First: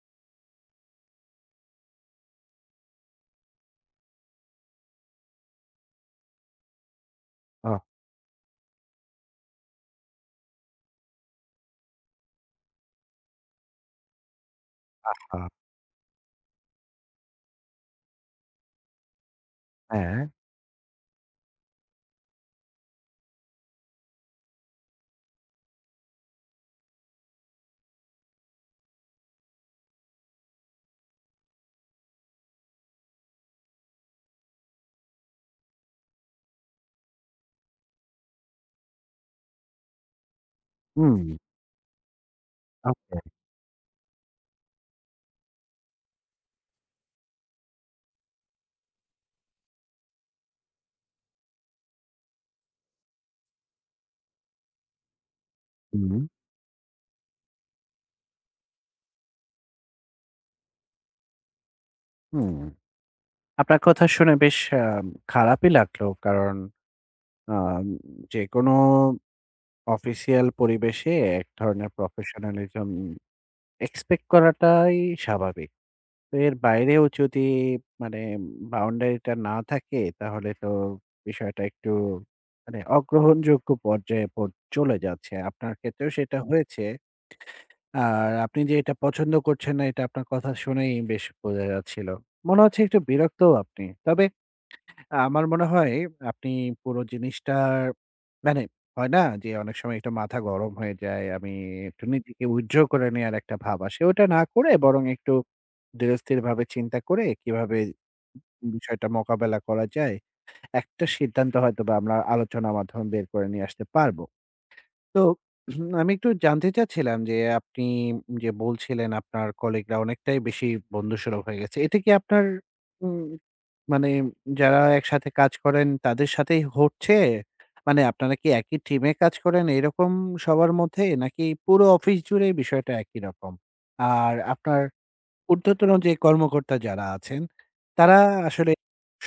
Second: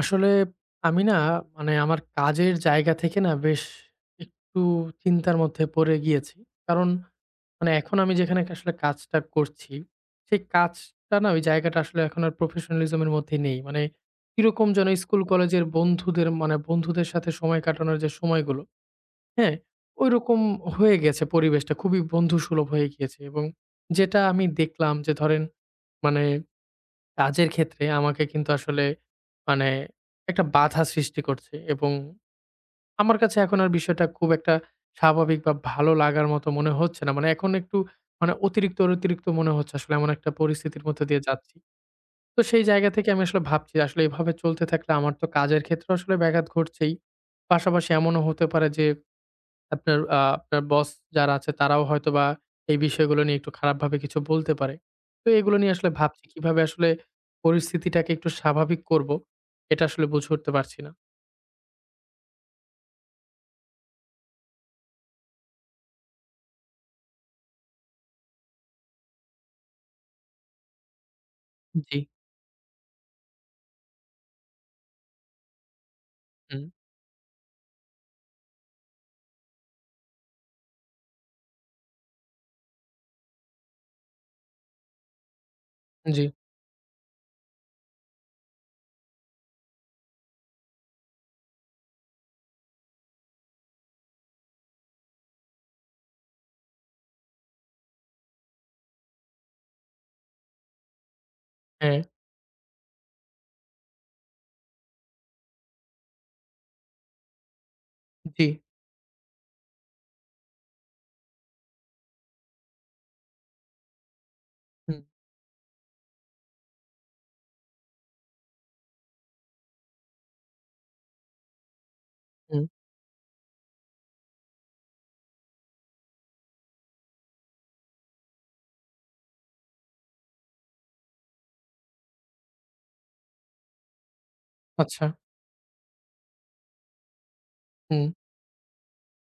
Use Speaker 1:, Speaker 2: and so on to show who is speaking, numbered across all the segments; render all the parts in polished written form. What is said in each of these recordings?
Speaker 1: আসলে আমি না মানে আমার কাজের জায়গা থেকে না বেশ একটু চিন্তার মধ্যে পড়ে গিয়েছি। কারণ মানে
Speaker 2: আহহা!
Speaker 1: এখন আমি যেখানে আসলে কাজটা করছি, সেই কাজটা না ওই জায়গাটা আসলে এখন আর professionalism এর মধ্যে নেই। মানে কিরকম যেন স্কুল কলেজের বন্ধুদের মানে বন্ধুদের সাথে সময় কাটানোর যে সময়গুলো, হ্যাঁ?
Speaker 2: হ্যাঁ।
Speaker 1: ঐরকম হয়ে গেছে পরিবেশটা খুবই বন্ধুসুলভ হয়ে গিয়েছে এবং যেটা আমি দেখলাম যে ধরেন মানে কাজের ক্ষেত্রে আমাকে কিন্তু আসলে মানে একটা বাধা সৃষ্টি করছে এবং আমার কাছে এখন আর বিষয়টা খুব একটা স্বাভাবিক বা ভালো লাগার মতো মনে হচ্ছে না। মানে এখন একটু মানে অতিরিক্ত আর অতিরিক্ত মনে হচ্ছে আসলে এমন একটা পরিস্থিতির মধ্যে
Speaker 2: হুম,
Speaker 1: দিয়ে যাচ্ছি। তো সেই জায়গা থেকে
Speaker 2: ওকে।
Speaker 1: আমি আসলে ভাবছি আসলে এভাবে চলতে থাকলে আমার তো কাজের ক্ষেত্রে আসলে ব্যাঘাত ঘটছেই। পাশাপাশি এমনও হতে পারে যে আপনার বস যারা আছে তারাও হয়তোবা এই বিষয়গুলো নিয়ে একটু খারাপভাবে কিছু বলতে পারে। তো এগুলো নিয়ে আসলে
Speaker 2: হুম,
Speaker 1: ভাবছি কিভাবে আসলে পরিস্থিতিটাকে একটু স্বাভাবিক করব, এটা আসলে বুঝে উঠতে পারছি না।
Speaker 2: হুম। আপনার কথা শুনে বেশ খারাপই লাগলো। কারণ আম যেকোনো অফিসিয়াল পরিবেশে এক ধরনের
Speaker 1: জি,
Speaker 2: প্রফেশনালিজম এক্সপেক্ট করাটাই স্বাভাবিক। তো এর
Speaker 1: হুম,
Speaker 2: বাইরেও যদি মানে বাউন্ডারিটা না থাকে তাহলে তো বিষয়টা একটু অগ্রহণযোগ্য পর্যায়ে চলে যাচ্ছে। আপনার ক্ষেত্রেও
Speaker 1: জি,
Speaker 2: সেটা হয়েছে। আর আপনি যে এটা পছন্দ করছেন না, এটা আপনার কথা শুনেই বেশ বোঝা যাচ্ছিল। মনে হচ্ছে একটু বিরক্তও আপনি। তবে আমার মনে হয় আপনি পুরো জিনিসটার মানে হয় না যে অনেক সময় একটু মাথা গরম হয়ে যায়।
Speaker 1: হ্যাঁ,
Speaker 2: একটু নিজেকে উইথড্র করে নেওয়ার একটা ভাব আসে। ওটা না করে বরং একটু ধীরস্থিরভাবে চিন্তা করে কিভাবে
Speaker 1: জি,
Speaker 2: বিষয়টা মোকাবেলা করা যায়, একটা সিদ্ধান্ত হয়তোবা আমরা আলোচনার মাধ্যমে বের করে নিয়ে আসতে পারব।
Speaker 1: হুম,
Speaker 2: তো হুম, আমি একটু জানতে চাচ্ছিলাম যে আপনি যে বলছিলেন আপনার কলিগরা অনেকটাই বেশি বন্ধুসুলভ হয়ে গেছে। এটা কি আপনার
Speaker 1: হুম,
Speaker 2: উম মানে যারা একসাথে কাজ করেন তাদের সাথেই হচ্ছে? মানে আপনারা কি একই টিমে কাজ করেন এরকম সবার মধ্যে? নাকি পুরো অফিস জুড়েই বিষয়টা একই রকম? আর আপনার
Speaker 1: আচ্ছা,
Speaker 2: ঊর্ধ্বতন যে কর্মকর্তা যারা আছেন,
Speaker 1: হুম,
Speaker 2: তারা আসলে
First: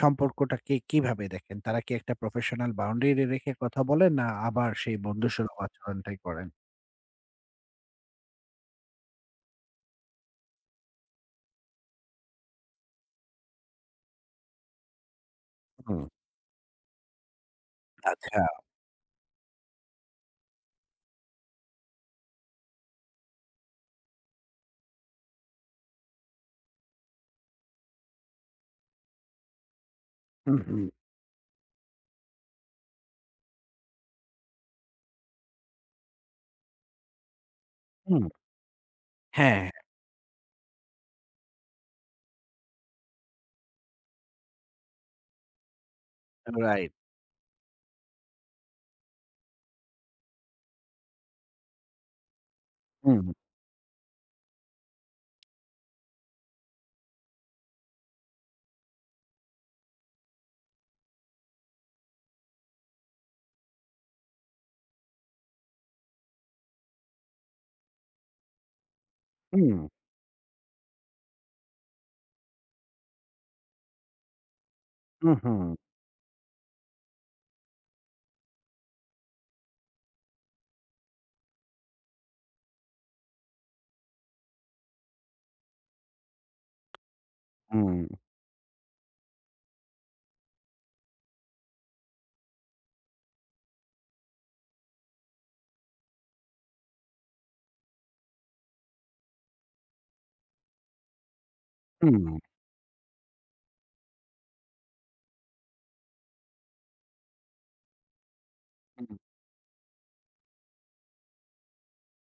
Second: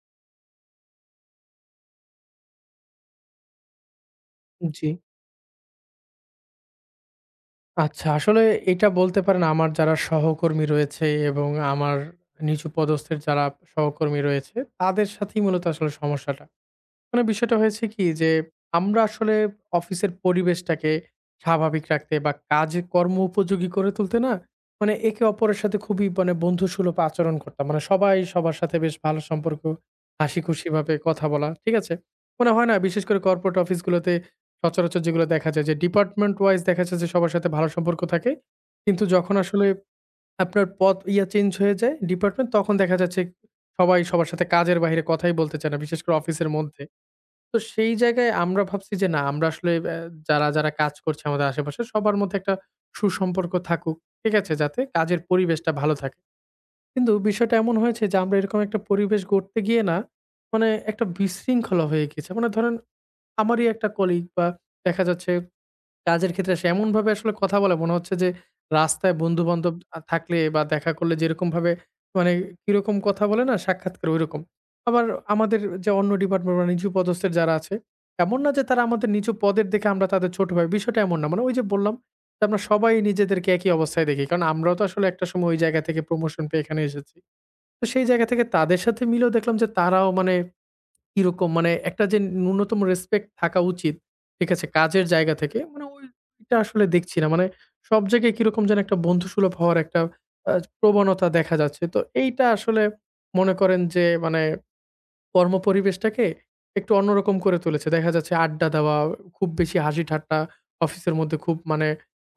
Speaker 2: সম্পর্কটাকে কিভাবে দেখেন? তারা কি একটা প্রফেশনাল বাউন্ডারি রেখে কথা বলেন? না আবার
Speaker 1: জি।
Speaker 2: সেই বন্ধুসুলভ আচরণটাই করেন?
Speaker 1: আচ্ছা, আসলে এটা বলতে পারেন আমার যারা সহকর্মী রয়েছে এবং আমার নিচু পদস্থের যারা সহকর্মী রয়েছে তাদের সাথেই মূলত আসলে
Speaker 2: হুম।
Speaker 1: সমস্যাটা। মানে বিষয়টা হয়েছে কি যে,
Speaker 2: আচ্ছা।
Speaker 1: আমরা আসলে অফিসের পরিবেশটাকে স্বাভাবিক রাখতে বা কাজ কর্ম উপযোগী করে তুলতে না, মানে একে অপরের সাথে খুবই মানে বন্ধুসুলভ আচরণ করতাম। মানে সবাই সবার সাথে বেশ ভালো সম্পর্ক,
Speaker 2: হুম, হুম,
Speaker 1: হাসিখুশিভাবে কথা বলা, ঠিক আছে? মানে হয় না বিশেষ করে কর্পোরেট অফিসগুলোতে সচরাচর যেগুলো দেখা যায় যে ডিপার্টমেন্ট ওয়াইজ দেখা যাচ্ছে যে সবার সাথে ভালো সম্পর্ক
Speaker 2: হুম।
Speaker 1: থাকে। কিন্তু যখন আসলে
Speaker 2: হ্যাঁ,
Speaker 1: আপনার পদ ইয়া চেঞ্জ হয়ে যায় ডিপার্টমেন্ট তখন দেখা যাচ্ছে সবাই সবার সাথে কাজের বাহিরে কথাই বলতে চায় না। বিশেষ করে অফিসের মধ্যে।
Speaker 2: রাইট।
Speaker 1: তো সেই জায়গায় আমরা ভাবছি যে না আমরা আসলে যারা কাজ করছে আমাদের আশেপাশে সবার মধ্যে একটা
Speaker 2: হুম,
Speaker 1: সুসম্পর্ক থাকুক। ঠিক আছে? যাতে কাজের পরিবেশটা ভালো থাকে। কিন্তু বিষয়টা এমন হয়েছে যে আমরা এরকম একটা পরিবেশ গড়তে গিয়ে না মানে একটা বিশৃঙ্খলা হয়ে গেছে। মানে ধরেন আমারই একটা কলিগ বা দেখা যাচ্ছে কাজের ক্ষেত্রে আসে এমনভাবে আসলে কথা বলে মনে হচ্ছে যে রাস্তায়
Speaker 2: হুম,
Speaker 1: বন্ধু-বান্ধব থাকলে বা দেখা করলে যেরকমভাবে মানে কিরকম কথা বলে না সাক্ষাৎকারে ঐরকম। আবার
Speaker 2: হুম,
Speaker 1: আমাদের
Speaker 2: হুম,
Speaker 1: যে অন্য ডিপার্টমেন্ট বা নিচু পদস্থের যারা আছে, এমন না যে তারা আমাদের নিচু পদের দেখে আমরা তাদের ছোট ভাই। বিষয়টা এমন না। মানে ওই যে বললাম যে আমরা সবাই নিজেদেরকে একই অবস্থায় দেখি। কারণ আমরাও তো আসলে একটা সময় ওই জায়গা থেকে প্রমোশন পেয়ে এখানে এসেছি। তো
Speaker 2: হুম,
Speaker 1: সেই জায়গা থেকে তাদের সাথে মিলেও দেখলাম যে তারাও মানে কিরকম মানে একটা যে ন্যূনতম রেসপেক্ট থাকা উচিত, ঠিক আছে? কাজের জায়গা থেকে মানে ওইটা আসলে দেখছি না। মানে সব জায়গায় কিরকম যেন একটা বন্ধুসুলভ হওয়ার একটা আ প্রবণতা দেখা যাচ্ছে। তো
Speaker 2: হুম,
Speaker 1: এইটা আসলে মনে করেন যে মানে কর্মপরিবেশটাকে একটু অন্যরকম করে তুলেছে। দেখা যাচ্ছে আড্ডা দেওয়া,
Speaker 2: হুম,
Speaker 1: খুব বেশি হাসি-ঠাট্টা, অফিসের মধ্যে খুব মানে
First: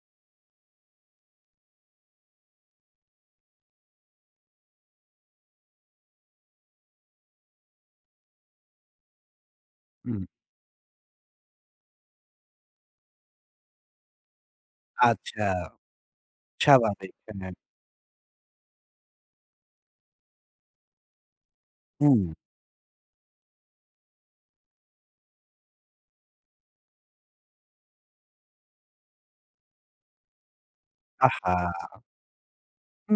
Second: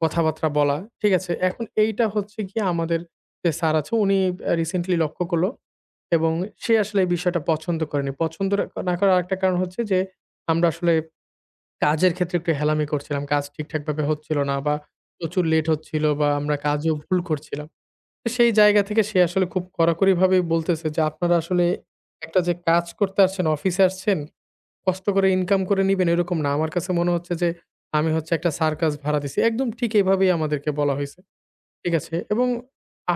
Speaker 1: কথাবার্তা বলা। ঠিক আছে? এখন এইটা হচ্ছে গিয়ে আমাদের যে স্যার আছে উনি রিসেন্টলি লক্ষ্য করল এবং সে আসলে এই বিষয়টা পছন্দ করেনি। পছন্দ না করার আরেকটা কারণ হচ্ছে যে,
Speaker 2: হুম।
Speaker 1: আমরা আসলে কাজের ক্ষেত্রে একটু হেলামি করছিলাম। কাজ ঠিকঠাকভাবে হচ্ছিল না বা প্রচুর
Speaker 2: আচ্ছা,
Speaker 1: লেট হচ্ছিল বা আমরা কাজেও
Speaker 2: স্বাভাবিক।
Speaker 1: ভুল
Speaker 2: হ্যাঁ।
Speaker 1: করছিলাম। সেই জায়গা থেকে সে আসলে খুব কড়াকড়িভাবেই বলতেছে যে, "আপনারা আসলে
Speaker 2: হুম।
Speaker 1: একটা যে কাজ করতে আসছেন, অফিসে আসছেন, কষ্ট করে ইনকাম করে নিবেন এরকম না। আমার কাছে মনে হচ্ছে যে আমি হচ্ছে একটা সার্কাস ভাড়া দিছি।" একদম ঠিক এভাবেই আমাদেরকে বলা হইছে।
Speaker 2: আহা!
Speaker 1: ঠিক আছে? এবং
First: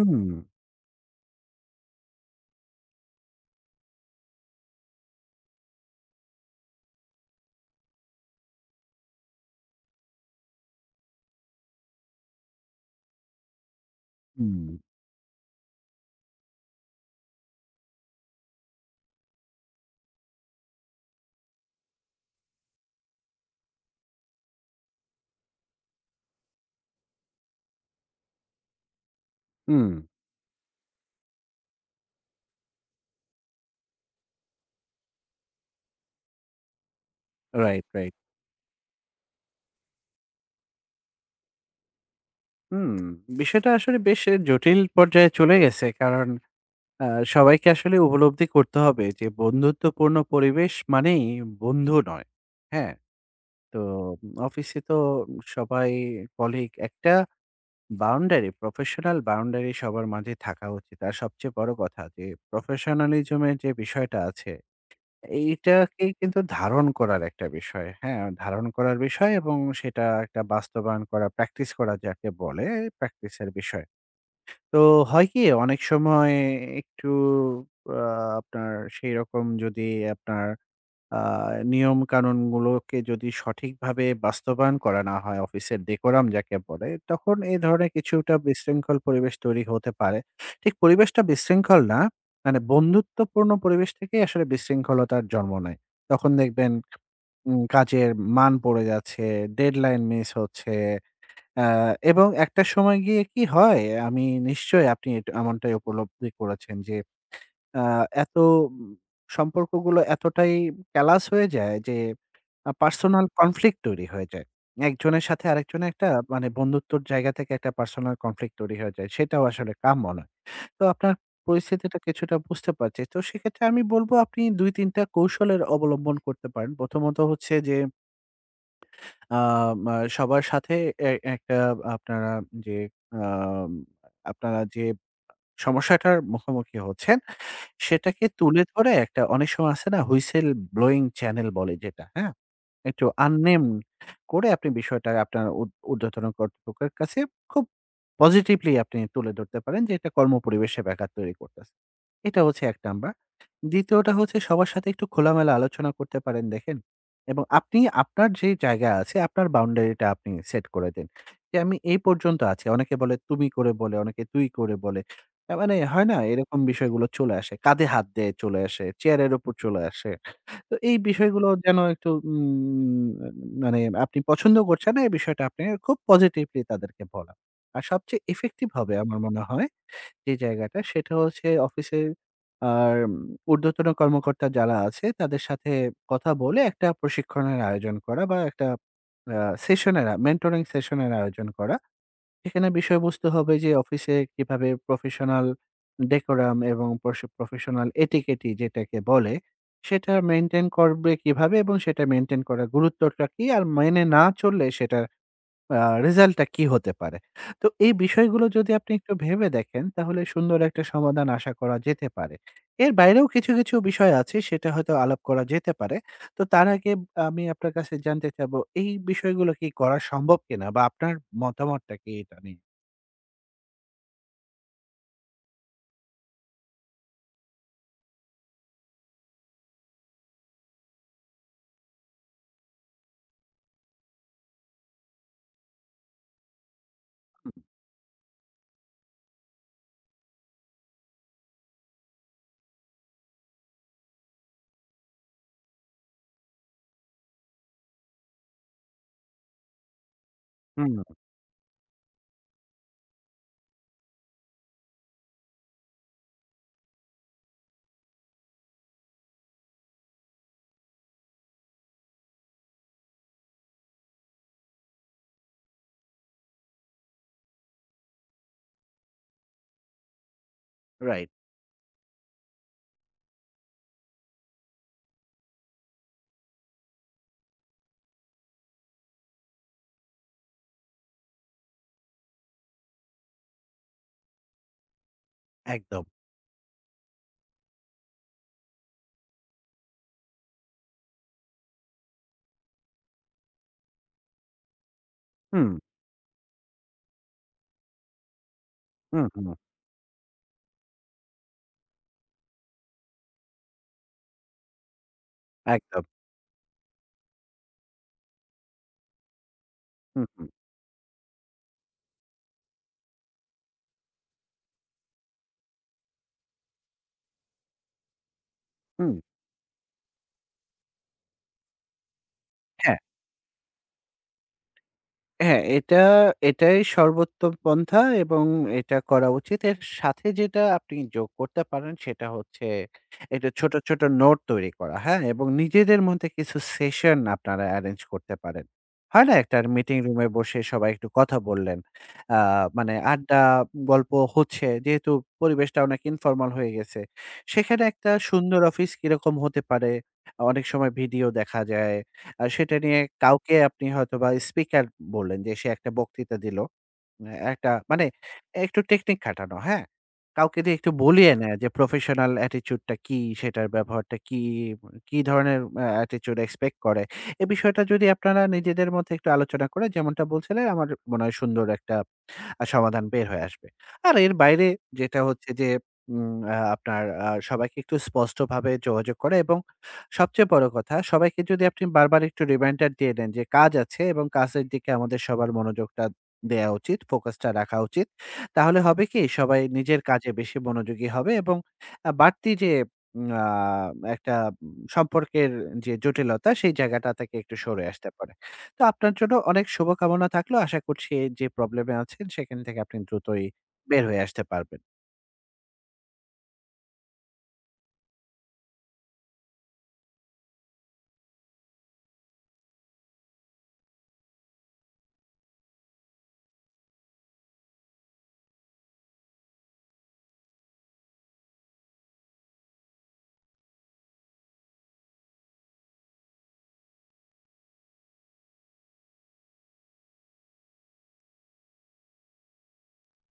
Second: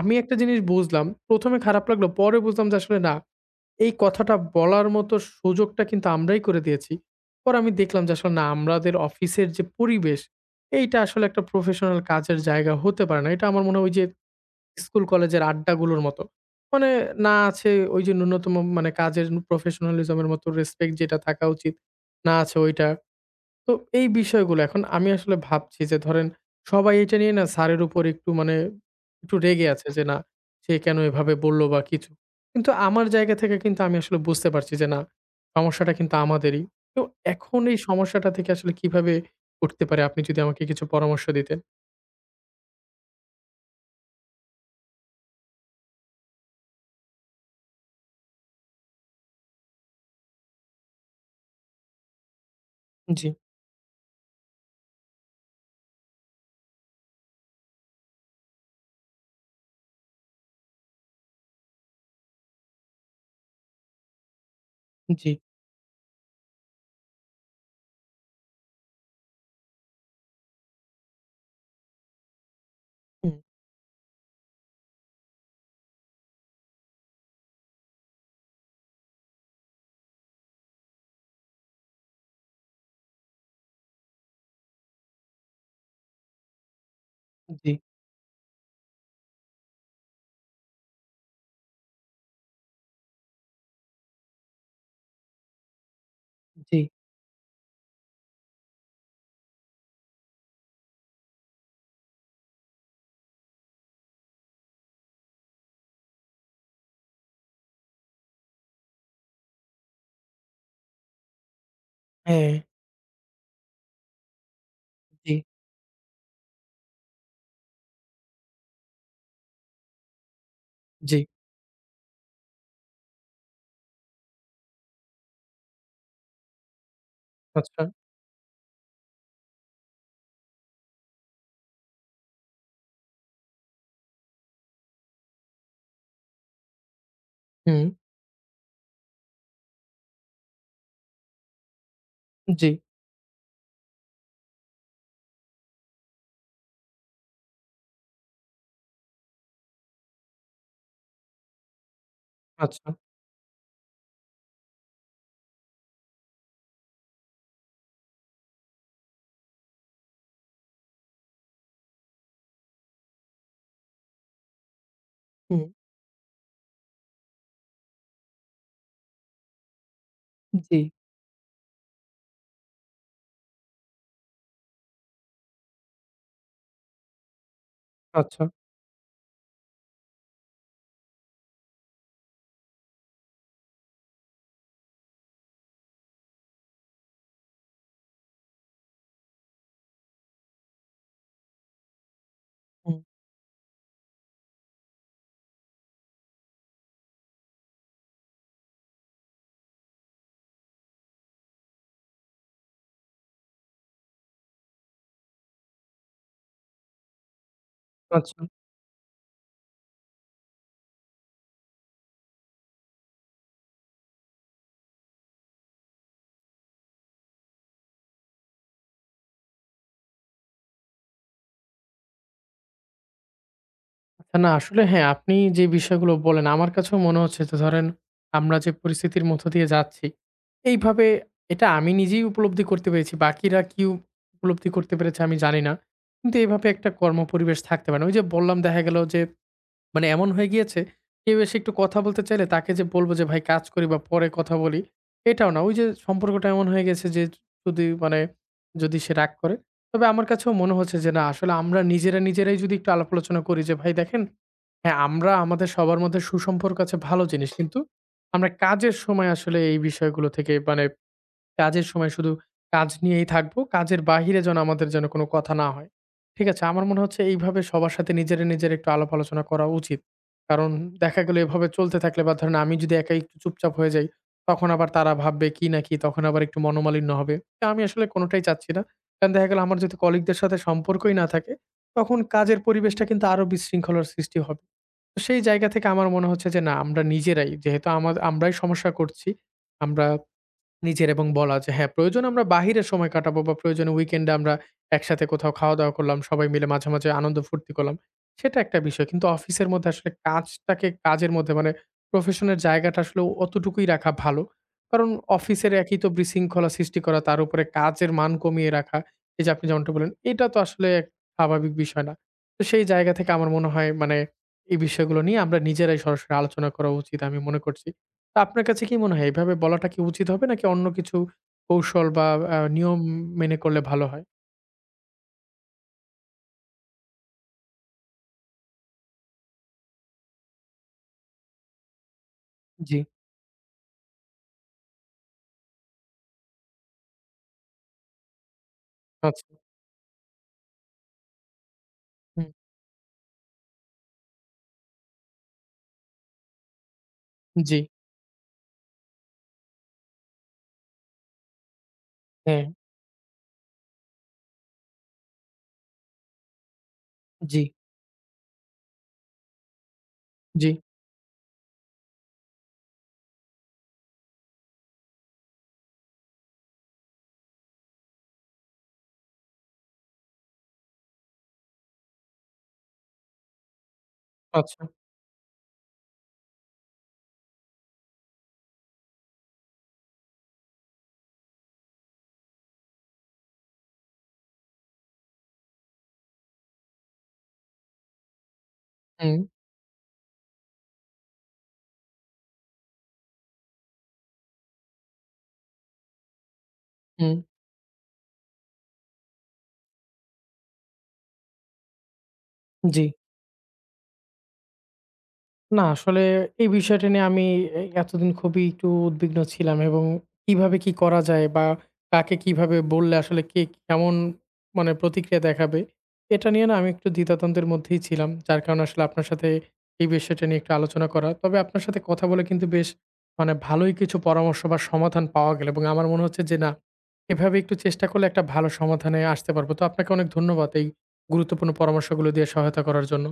Speaker 1: আমি একটা জিনিস বুঝলাম। ১ম এ খারাপ লাগলো। পরে বুঝলাম যে আসলে না, এই কথাটা বলার মতো সুযোগটা কিন্তু আমরাই করে দিয়েছি। পরে আমি দেখলাম যে আসলে না আমাদের অফিসের যে পরিবেশ, এইটা আসলে একটা প্রফেশনাল কাজের জায়গা হতে পারে না। এটা আমার মনে হয় ওই যে
Speaker 2: হুম,
Speaker 1: স্কুল কলেজের আড্ডাগুলোর মতো। মানে না আছে ওই যে ন্যূনতম মানে কাজের প্রফেশনালিজম এর মতো রেসপেক্ট যেটা থাকা উচিত, না আছে ওইটা। তো এই বিষয়গুলো এখন আমি আসলে ভাবছি যে ধরেন সবাই এটা নিয়ে না স্যারের উপর একটু মানে একটু রেগে আছে
Speaker 2: হুম।
Speaker 1: যে না সে কেন এভাবে বলল বা কিছু। কিন্তু আমার জায়গা থেকে কিন্তু আমি আসলে বুঝতে পারছি যে না সমস্যাটা কিন্তু আমাদেরই। তো এখন এই
Speaker 2: রাইট, রাইট।
Speaker 1: সমস্যাটা থেকে আসলে কিভাবে উঠতে পারে আপনি যদি আমাকে কিছু পরামর্শ দিতেন?
Speaker 2: হুম, বিষয়টা আসলে বেশ জটিল পর্যায়ে চলে গেছে। কারণ আ সবাইকে আসলে উপলব্ধি করতে হবে যে বন্ধুত্বপূর্ণ পরিবেশ মানেই বন্ধু নয়। হ্যাঁ?
Speaker 1: জি,
Speaker 2: তো অফিসে তো সবাই কলিগ, একটা প্রফেশনাল বাউন্ডারি সবার মাঝে থাকা উচিত। আর সবচেয়ে বড় কথা যে প্রফেশনালিজম এর যে বিষয়টা আছে,
Speaker 1: জি।
Speaker 2: এইটাকে কিন্তু ধারণ করার একটা বিষয়। হ্যাঁ? ধারণ করার বিষয় এবং সেটা একটা বাস্তবায়ন করা, প্র্যাকটিস করা যাকে বলে
Speaker 1: হুম,
Speaker 2: প্র্যাকটিস এর বিষয়। তো হয় কি? অনেক সময় একটু আ আপনার সেইরকম যদি আপনার আ নিয়মকানুনগুলোকে যদি সঠিকভাবে বাস্তবায়ন করা না হয়, অফিসের decorum যাকে বলে, তখন এ
Speaker 1: জি,
Speaker 2: ধরনের কিছুটা বিশৃঙ্খল পরিবেশ তৈরি হতে পারে। ঠিক পরিবেশটা বিশৃঙ্খল না, মানে বন্ধুত্বপূর্ণ পরিবেশ থেকেই আসলে বিশৃঙ্খলতার জন্ম নেয়। তখন দেখবেন
Speaker 1: জি।
Speaker 2: কাজের মান পড়ে যাচ্ছে, ডেডলাইন মিস হচ্ছে আ এবং একটা সময় গিয়ে কি হয়, আমি নিশ্চয়ই আপনি এমনটাই উপলব্ধি করেছেন যে, আ এত সম্পর্কগুলো এতটাই ক্যালাস হয়ে যায় যে,
Speaker 1: হ্যাঁ।
Speaker 2: পার্সোনাল কনফ্লিক্ট তৈরি হয়ে যায়। একজনের
Speaker 1: জি,
Speaker 2: সাথে আরেকজনের একটা বন্ধুত্বর জায়গা থেকে একটা পার্সোনাল কনফ্লিক্ট তৈরি হয়ে যায়। সেটাও আসলে কাম্য নয়। তো আপনার
Speaker 1: জি,
Speaker 2: পরিস্থিতিটা কিছুটা বুঝতে পারছি। তো সেক্ষেত্রে আমি বলব আপনি ২-৩ টা কৌশলের অবলম্বন করতে পারেন। প্রথমত হচ্ছে যে
Speaker 1: আচ্ছা।
Speaker 2: সবার সাথে এ একটা আপনারা যে আম আপনারা যে সমস্যাটার মুখোমুখি হচ্ছেন,
Speaker 1: হুম,
Speaker 2: সেটাকে তুলে ধরে একটা, অনেক সময় আছে না, হুইসেল ব্লোয়িং চ্যানেল বলে যেটা, হ্যাঁ?
Speaker 1: জি,
Speaker 2: একটু আননেম করে আপনি বিষয়টা আপনার ঊর্ধ্বতন কর্তৃপক্ষের কাছে খুব পজিটিভলি আপনি তুলে ধরতে পারেন যে এটা কর্মপরিবেশে ব্যাঘাত তৈরি করতেছে। এটা হচ্ছে ১
Speaker 1: আচ্ছা।
Speaker 2: নাম্বার। দ্বিতীয়টা হচ্ছে সবার সাথে একটু খোলামেলা আলোচনা করতে পারেন, দেখেন এবং আপনি আপনার যে জায়গা আছে আপনার বাউন্ডারিটা আপনি সেট করে দেন যে আমি এই পর্যন্ত আছি। অনেকে বলে তুমি করে বলে, অনেকে তুই করে বলে, তার
Speaker 1: হুম,
Speaker 2: মানে হয় না এরকম বিষয়গুলো চলে আসে, কাঁধে হাত দিয়ে চলে আসে, চেয়ারের উপর চলে আসে। তো
Speaker 1: জি,
Speaker 2: এই বিষয়গুলো যেন একটু মানে আপনি পছন্দ করছেন না এই বিষয়টা আপনি খুব পজিটিভলি তাদেরকে বলা। আর সবচেয়ে
Speaker 1: আচ্ছা।
Speaker 2: এফেক্টিভ হবে আমার মনে হয় যে জায়গাটা সেটা হচ্ছে অফিসের আর ঊর্ধ্বতন কর্মকর্তা যারা আছে তাদের সাথে কথা বলে একটা প্রশিক্ষণের আয়োজন করা বা একটা আ সেশনের আ মেন্টরিং সেশনের আয়োজন করা। এখানে
Speaker 1: হুম,
Speaker 2: বিষয়বস্তু হবে যে অফিসে কিভাবে প্রফেশনাল ডেকোরাম এবং প্রফেশনাল এটিকেটি যেটাকে বলে, সেটা মেইনটেইন করবে কিভাবে এবং সেটা মেইনটেইন করার গুরুত্বটা কি? আর মেনে না চললে সেটার আ রেজাল্টটা কি হতে পারে? তো এই
Speaker 1: আচ্ছা।
Speaker 2: বিষয়গুলো যদি আপনি একটু ভেবে দেখেন তাহলে সুন্দর একটা সমাধান আশা করা যেতে পারে। এর বাইরেও কিছু, কিছু বিষয় আছে সেটা হয়তো আলাপ করা যেতে পারে। তো তার আগে আমি আপনার কাছে জানতে চাবো এই বিষয়গুলো কি করা সম্ভব কিনা? বা আপনার মতামতটা কি এটা নিয়ে?
Speaker 1: আচ্ছা না আসলে হ্যাঁ, আপনি যে বিষয়গুলো বললেন আমার কাছেও মনে হচ্ছে যে ধরেন আমরা যে পরিস্থিতির মধ্য দিয়ে যাচ্ছি, এইভাবে এটা আমি নিজেই উপলব্ধি করতে পেরেছি। বাকিরা কি উপলব্ধি করতে পেরেছে আমি জানি না। কিন্তু এভাবে একটা কর্মপরিবেশ থাকতে পারে না। ওই যে বললাম দেখা গেল যে মানে এমন হয়ে গিয়েছে, কেউ এসে একটু কথা বলতে চাইলে তাকে যে বলব যে, "ভাই কাজ করি বা পরে কথা বলি" এটাও না। ওই যে সম্পর্কটা এমন হয়ে গেছে যে যদি মানে যদি সে রাগ করে। তবে আমার কাছেও মনে হচ্ছে
Speaker 2: হুম,
Speaker 1: যে না আসলে আমরা নিজেরাই যদি একটু আলাপ আলোচনা করি যে, "ভাই দেখেন, হ্যাঁ আমরা আমাদের সবার মধ্যে সুসম্পর্ক আছে ভালো জিনিস। কিন্তু আমরা কাজের সময় আসলে এই বিষয়গুলো থেকে মানে কাজের সময় শুধু কাজ নিয়েই থাকবো। কাজের বাহিরে যেন আমাদের যেন কোনো কথা না হয়। ঠিক আছে? আমার মনে হচ্ছে এইভাবে সবার সাথে নিজেরা, নিজের একটু আলাপ আলোচনা করা উচিত। কারণ দেখা
Speaker 2: রাইট,
Speaker 1: গেল এভাবে চলতে থাকলে বা ধরেন আমি যদি একাই একটু চুপচাপ হয়ে যাই, তখন আবার তারা ভাববে কি না কি, তখন আবার একটু মনোমালিন্য হবে। তো আমি আসলে কোনটাই চাচ্ছি না। কারণ দেখা গেল আমার যদি কলিগদের সাথে সম্পর্কই না থাকে, তখন কাজের পরিবেশটা কিন্তু আরো বিশৃঙ্খলার সৃষ্টি হবে। তো সেই জায়গা থেকে
Speaker 2: একদম।
Speaker 1: আমার মনে হচ্ছে যে না, আমরা নিজেরাই যেহেতু আমরাই সমস্যা করছি, আমরা নিজের এবং বলা যে হ্যাঁ, প্রয়োজন আমরা বাহিরে সময় কাটাবো বা প্রয়োজনে উইকেন্ডে আমরা একসাথে কোথাও
Speaker 2: হুম,
Speaker 1: খাওয়া-দাওয়া করলাম। সবাই মিলে মাঝামাঝি আনন্দ ফুর্তি করলাম। সেটা একটা বিষয়। কিন্তু
Speaker 2: হুম, হুম,
Speaker 1: অফিসের মধ্যে আসলে কাজটাকে কাজের মধ্যে মানে প্রফেশনের জায়গাটা আসলে অতটুকুই রাখা ভালো। কারণ অফিসের একই
Speaker 2: একদম।
Speaker 1: তো বিশৃঙ্খলা সৃষ্টি করা, তার উপরে কাজের মান কমিয়ে রাখা, এই যে আপনি যেমনটা বললেন,
Speaker 2: হুম,
Speaker 1: এটা
Speaker 2: হুম,
Speaker 1: তো আসলে এক স্বাভাবিক বিষয় না। তো সেই জায়গা থেকে আমার মনে হয় মানে এই বিষয়গুলো নিয়ে আমরা নিজেরাই সরাসরি আলোচনা করা উচিত আমি মনে করছি। তো আপনার কাছে কি মনে
Speaker 2: হুম,
Speaker 1: হয় এভাবে বলাটা কি উচিত হবে নাকি অন্য কিছু কৌশল বা
Speaker 2: হ্যাঁ।
Speaker 1: নিয়ম মেনে করলে ভালো হয়?
Speaker 2: হ্যাঁ, এটাই সর্বোত্তম পন্থা এবং এটা করা উচিত। এর সাথে যেটা আপনি যোগ করতে পারেন সেটা হচ্ছে
Speaker 1: জি।
Speaker 2: একটু ছোট, ছোট নোট তৈরি করা, হ্যাঁ? এবং নিজেদের মধ্যে কিছু সেশন আপনারা এরেঞ্জ করতে পারেন। হয় না?
Speaker 1: আচ্ছা।
Speaker 2: একটা মিটিং রুমে বসে সবাই একটু কথা বললেন। আ
Speaker 1: হুম।
Speaker 2: মানে আড্ডা, গল্প হচ্ছে, যেহেতু পরিবেশটা অনেক ইনফর্মাল হয়ে গেছে।
Speaker 1: জি।
Speaker 2: সেখানে একটা সুন্দর অফিস কিরকম হতে পারে, অনেক সময় ভিডিও দেখা যায়। আর
Speaker 1: হ্যাঁ।
Speaker 2: সেটা নিয়ে কাউকে আপনি হয়তোবা স্পিকার বললেন যে সে একটা বক্তৃতা দিল।
Speaker 1: জি।
Speaker 2: একটা একটু টেকনিক খাটানো, হ্যাঁ? কাউকে
Speaker 1: জি।
Speaker 2: দিয়ে একটু বলিয়ে নেয়া যে প্রফেশনাল অ্যাটিটিউড টা কি, সেটার ব্যবহারটা কি, কি ধরনের অ্যাটিটিউড এক্সপেক্ট করে। এ বিষয়টা যদি আপনারা নিজেদের মধ্যে একটু আলোচনা করে যেমনটা বলছিলেন আমার মনে হয় সুন্দর একটা সমাধান বের হয়ে আসবে। আর এর বাইরে
Speaker 1: আচ্ছা।
Speaker 2: যেটা হচ্ছে যে উম আ আপনার আ সবাইকে একটু স্পষ্টভাবে যোগাযোগ করা এবং সবচেয়ে বড় কথা সবাইকে যদি আপনি বারবার একটু রিমাইন্ডার দিয়ে দেন যে কাজ আছে এবং কাজের দিকে আমাদের সবার মনোযোগটা দেয়া উচিত, ফোকাসটা রাখা উচিত। তাহলে হবে কি
Speaker 1: হুম,
Speaker 2: সবাই নিজের কাজে বেশি মনোযোগী হবে এবং বাড়তি যে উম আ একটা সম্পর্কের যে জটিলতা সেই জায়গাটা থেকে
Speaker 1: হুম।
Speaker 2: একটু সরে আসতে পারে। তো আপনার জন্য অনেক শুভকামনা থাকলো। আশা করছি যে প্রবলেম এ আছেন সেখান থেকে আপনি
Speaker 1: জি।
Speaker 2: দ্রুতই বের হয়ে আসতে পারবেন।
Speaker 1: না আসলে এই বিষয়টা নিয়ে আমি এতদিন খুবই একটু উদ্বিগ্ন ছিলাম এবং কিভাবে কি করা যায় বা কাকে কিভাবে বললে আসলে কে কেমন মানে প্রতিক্রিয়া দেখাবে এটা নিয়ে না আমি একটু দ্বিধাদ্বন্দ্বের মধ্যেই ছিলাম যার কারণে আসলে আপনার সাথে এই বিষয়টা নিয়ে একটু আলোচনা করা তবে আপনার সাথে কথা বলে কিন্তু বেশ মানে ভালোই কিছু পরামর্শ বা সমাধান পাওয়া গেল এবং আমার মনে হচ্ছে যে না এভাবে একটু চেষ্টা করলে একটা ভালো সমাধানে আসতে পারবো তো আপনাকে অনেক ধন্যবাদ এই গুরুত্বপূর্ণ পরামর্শগুলো দিয়ে সহায়তা করার জন্য